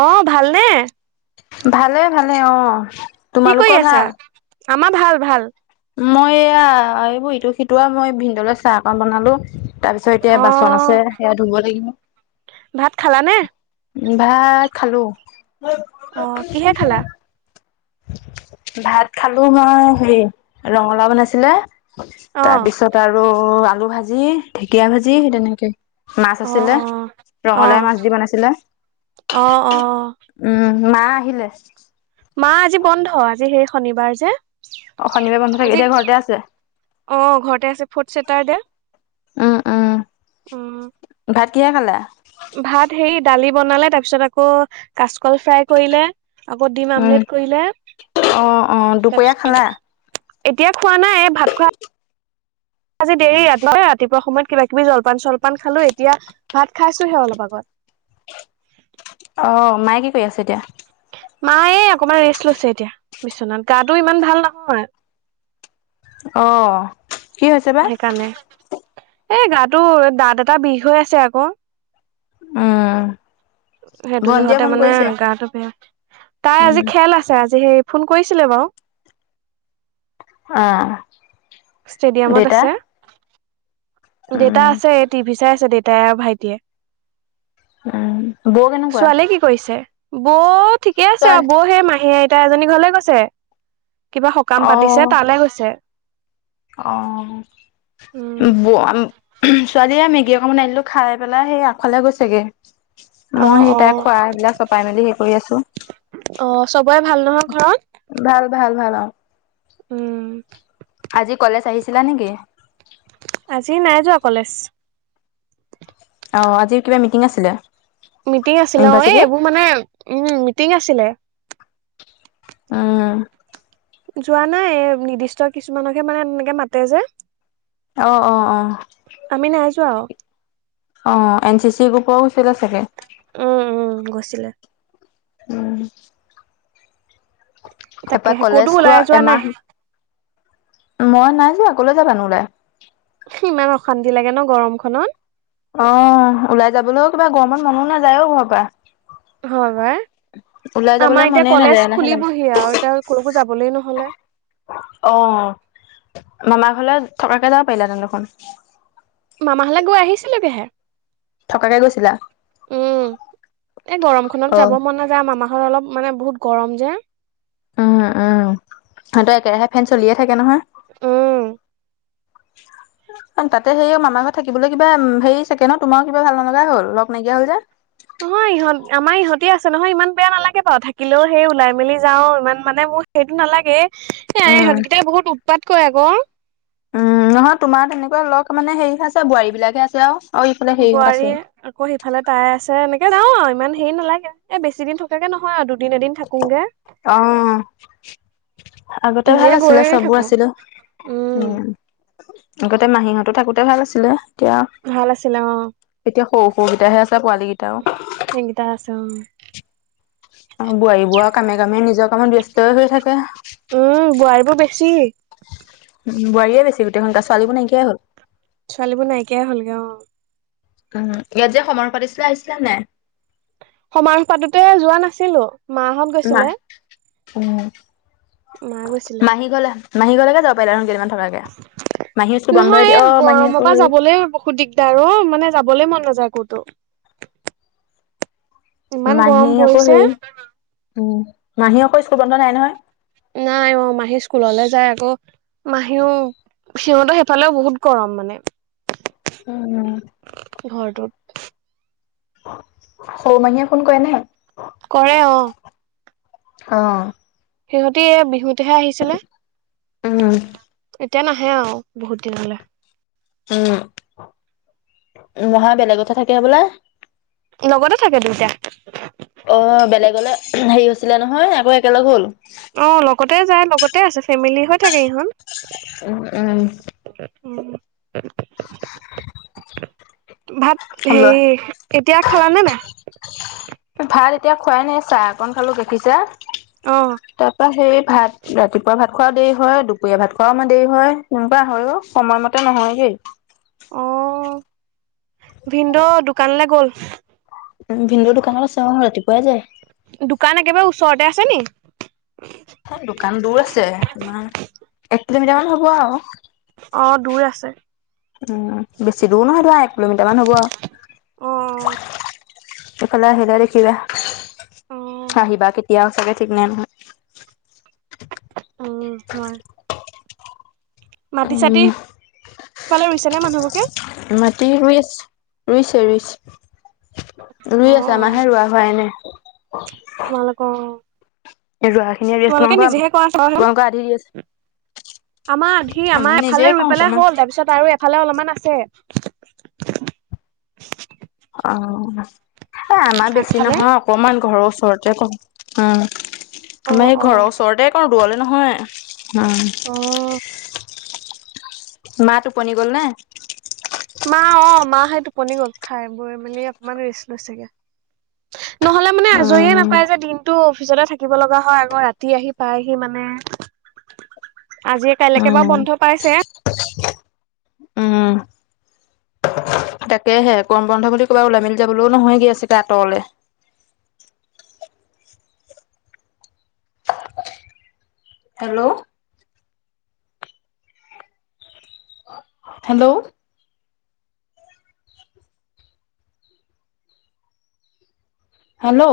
অ ভালনে ভালে ভালে অ কি কৰি তোমালোকৰ আছা, ভাল আমাৰ ভাল ভাল মই এয়া এইবোৰ ইটো সিটো আৰু মই ভিনদলৈ চাহ অক বনালো তাৰপিছত এতিয়া অ বাচন আছে সেয়া ধুব লাগিব ভাত খালা নে ভাত খালো অ কিহে খালা ভাত খালো মই সেই ৰঙালাও বনাইছিলে অ তাৰপিছত তাৰো আলু ভাজি, ঢেকীয়া ভাজি সেই তেনেকেই মাছ অ আছিলে অ অ ৰঙালাও মাছ দি বনাইছিলে অ অ উম মা আহিলে মা আজি বন্ধ আজি সেই শনিবাৰ যে অ শনিবাৰে বন্ধ থাকে আজি এতিয়া ঘৰতে আছে অ ঘৰতে আছে ফ'ৰ্ড চেটাৰ দে উম উম ভাত কিহে খালা? ভাত সেই দালি বনালে তাৰপিছত আকৌ কাচকল ফ্ৰাই কৰিলে আকৌ দিম উম আমলেট কৰিলে অ অ দুপৰীয়া খালা তাৰপিছত এতিয়া খোৱা নাই এ ভাত খোৱা আজি দেৰি ৰাতিপুৱা সময়ত কিবা-কিবি জলপান - চলপান খালো এতিয়া ভাত খাইছোহে অলপ আগত অ মায়ে কি কৰি আছে এতিয়া মায়ে অকমান ৰেষ্ট লৈছে এতিয়া বিচনাত গাটো ইমান ভাল নহয় অ', কি হৈছে বা? সেইকাৰণে এ গাটো দাঁত এটা বিষ হৈ আছে আক। উম সেইটো ভন্টিয়ে জহতে ফোন মানে কৰিছে? গাটো বেয়া তাই আজি উম, খেল আছে আজি সেই ফোন কৰিছিলে বাৰু অ ষ্টেডিয়ামত দেউতা? আছে দেউতা উম, আছে টিভি চাই আছে দেউতাই আৰু ভাইটিয়ে উম বৌ কেনেকুৱা কৈছে বৌ ঠিকে আছে আও বৌ সেই মাহী আইতা এজনীৰ ঘৰলে গৈছে কিবা সকাম পাতিছে অ', তালে গৈছে অ উম বৌ ছোৱালীয়ে মেগি অক মান বনাই দিলোঁ খাই পেলাই সেই আগফালে গৈছেগে অ মই সেই অ তাই খোৱা সেইবিলাক চপাই মেলি সেই কৰি আছো অ চবৰে ভাল নহয় ঘৰত ভাল ভাল ভাল অ উম আজি কলেজ আহিছিলা নেকি আজি নাই যোৱা কলেজ অ আজিৰ কিবা মিটিং আছিলে মিটিং আছিলে অ এই ইউনিভাৰ্চিটিৰ? এইবোৰ মানে উম মিটিং আছিলে উম যোৱা নাই এ নিৰ্দিষ্ট কিছুমানহে মানে এনেকে মাতে যে অঁ অঁ অঁ। আমি নাই যোৱা আও। অঁ এন চি চি গ্ৰুপও আছিলে চাগে। উম উম গৈছিলে। উম' তাপা তাকেহে ক'তো কলেজটোৱা ওলাই যোৱা নাই এমাহ মই নাই যোৱা কলৈ যাবা নু ওলাই। ইমান অশান্তি লাগে ন গৰম খনত। অঁ ওলাই যাবলও কিবা গৰমত মনু নাযায় ও ঘৰৰ পা। হয় পাই ওলাই যাবলৈ আমাৰ এতিয়া মনে নাযায় কলেজ এলাহে লাগে খুলিবহি আৰু এতিয়া কলৈকো যাবলেই নহলে। অঁ মামা ঘলে থকাকে যাব পাৰিলা হেতেন দেখোন। মামাঘৰলে গৈ আহিছিলোগেহে। থকাকে গৈছিলা উম এই অ গৰমখনত যাব মন নাযায় মামাক- অলপ মানে বহুত গৰম যে, উম উম সিহতৰ একেৰাহে ফেন চলিয়ে থাকে নহয়। উম' তাতে সেই মামাৰ ঘৰত থাকিবলৈ কিবা হেৰি চাগে ন তোমাৰ কিবা ভাল নলগাই হ'ল লগ নাইকিয়া হ'ল যে। নহয় ইহঁত আমাৰ ইহতে আছে নহয় ইমান বেয়া নালাগে বাৰু থাকিলেও সেই ওলাই মেলি যাও ইমান মানে মোৰ- এইটো নালাগে এ উম সিহঁতকেইটাই বহুত উৎপাত কৰে আক। উম নহয় তোমাৰ তেনেকুৱা লগ মানে হেৰিহে আছে বোৱাৰী বিলাকহে আছে আও। বোৱাৰীয়ে। আকৌ সিফালে তাই আছে এনেকে যাওঁ আৰু ইমান হেৰি নালাগে এ বেছি দিন থকাকে নহয় আৰু দু- অঁ' আগতে ভাল এনে আছিলে গৈয়ে চবো থাকো আছিলো উম'। আগতে মাহীহঁতো থাকোতে ভাল আছিলে। এতিয়া ভাল আছিলে অ এতিয়া সৰু সৰুগিটাহে আছে পোৱালি গিতাও। সেইগিটা আছে অঁ। বোৱাৰী বোৱাৰ কামে কামে নিজৰ কামত ব্যস্তয় হৈ থাকে। উম' বোৱাৰী বোৰ বেছি। উম' বোৱাৰীয়ে বেছি গোটেই খন ছোৱালীবোৰ নাইকিয়াই হ'ল। ছোৱালীবোৰ নাইকিয়াই হ'লগে অঁ'। উম' ইয়াত যে সমাৰুহ পাতিছিলে আহিছিলা নে নাই। সমাৰুহ পাতোতে যোৱা নাছিলোঁ। মাহঁত, গৈছিলে মাহ উম মা গৈছিলে মাহি ঘলে- মাহী ঘলেকে যাব পাৰিলা হয় কেইদিনমান থকাকে। মাহী স্কুল বন্ধই নহয় দিয়ে এই অ মাহী গৰম আকৌ পা হেৰি যাবলেই বহুত দিগদাৰ। ডাৰ, মানে যাবলেই মন নাযায় কতো। ইমান মাহী গৰম আকৌ' পৰিছে হেই উম মাহী আকৌ স্কুল বন্ধ নাই নহয়। নাই অ' মাহী স্কুললে যায় আকৌ'। মাহীও সিহঁত সেইফালেও বহুত গৰম মানে। উম' ঘৰটোত। সৰু মাহীয়ে ফোন কৰে নে নাই। কৰে অঁ। অঁ' সিহঁতি এ বিহুতেহে আহিছিলে। উম এতিয়া নাহে আও বহুত দিনলে। উম মহা বেলেগতহে থাকে হবলা। লগতে থাকে দুইটা। অ' বেলেগলে হেৰি হৈছিলে নহয়। আকৌ একেলগ হ'ল। অ' লগতে যায় লগতে আছে ফেমিলি হৈ থাকে ইহঁত। উম' উম' ভাত হেৰি এতিয়া লোৱা খালানে নাই ভাত এতিয়া খুৱাই নাই চাহ অকন খালো, গাখীৰ অ চাহ তাৰপা সেই ভাত ৰাতিপুৱা ভাত খোৱাও দেৰি হয় দুপৰীয়া ভাত চু খোৱাও আমাৰ দেৰি হয় তেনেকোৱা হয় সময়মতে নহয়গেই। অ ভিনদেও দোকানলৈ গ'ল। উম ভিনডেও দোকানত আছে অ ৰাতিপুৱাই যায়। দোকান একেবাৰে ওচৰতে আছে নি। হে দোকান দূৰ আছে তোমাৰ এক কিলোমিটাৰ মান হ'ব আৰু অ দূৰ আছে। উম' বেছি দূৰ নহয় ধৰা এক কিলোমিটাৰ মান হ'ব অ আৰু। এইফালে আহিলে দেখিবা অ আহিবা। আহিবা কেতিয়াও চাগে ঠিক নাই নহয়। উ হয়। মাটি চাতি উম সেইফালে ৰুইছে নে মানুহবোৰে। মাটি ৰুই আছে। ৰুইছে, ৰুইছে অ ৰুই আছ অ আমাৰহে ৰোৱা হোৱাই নাই অ তোমালোকৰ এই ৰোৱা খিনিয়ে ৰেষ্ট তোমালোকে তোমালোকৰ নিজেহে কৰা চোৱা হেন তোমালোকৰ আধি দি আছে। আমাৰ আধি আমাৰ নিজে এফালে কওঁ ৰুই পেলাই অকমান। হ'ল তাৰপিছত আৰু এফালে অলপমান আছে। অ' এই আমাৰ বেছি আগফালে নহয় অকমান ঘৰৰ ওচৰতে উম অ আমাৰ এই অ ঘৰৰ ওচৰতে- কৰো দূৰলে নহয়, উম। অ মাঁ টোপনি গল নে? মা অ' মা সেই টোপনি গ'ল খাই বৈ মেলি অকণমান ৰেষ্ট লৈছেগে। নহ'লে মানে আজৰিয়ে উম, নাপায় যে দিন টো অফিচতে থাকিব লগা হয় আকৌ ৰাতি আহি পাইহি মানে, আজি কাইলেকে বাও উম, বন্ধ পাইছে। উম। তাকেহে গৰম বন্ধ বুলি কবাত ওলাই মেলি যাবলৈও নহয়গে চাগে আঁতৰলে। হেল্ল'। হেল্ল'। হেল্ল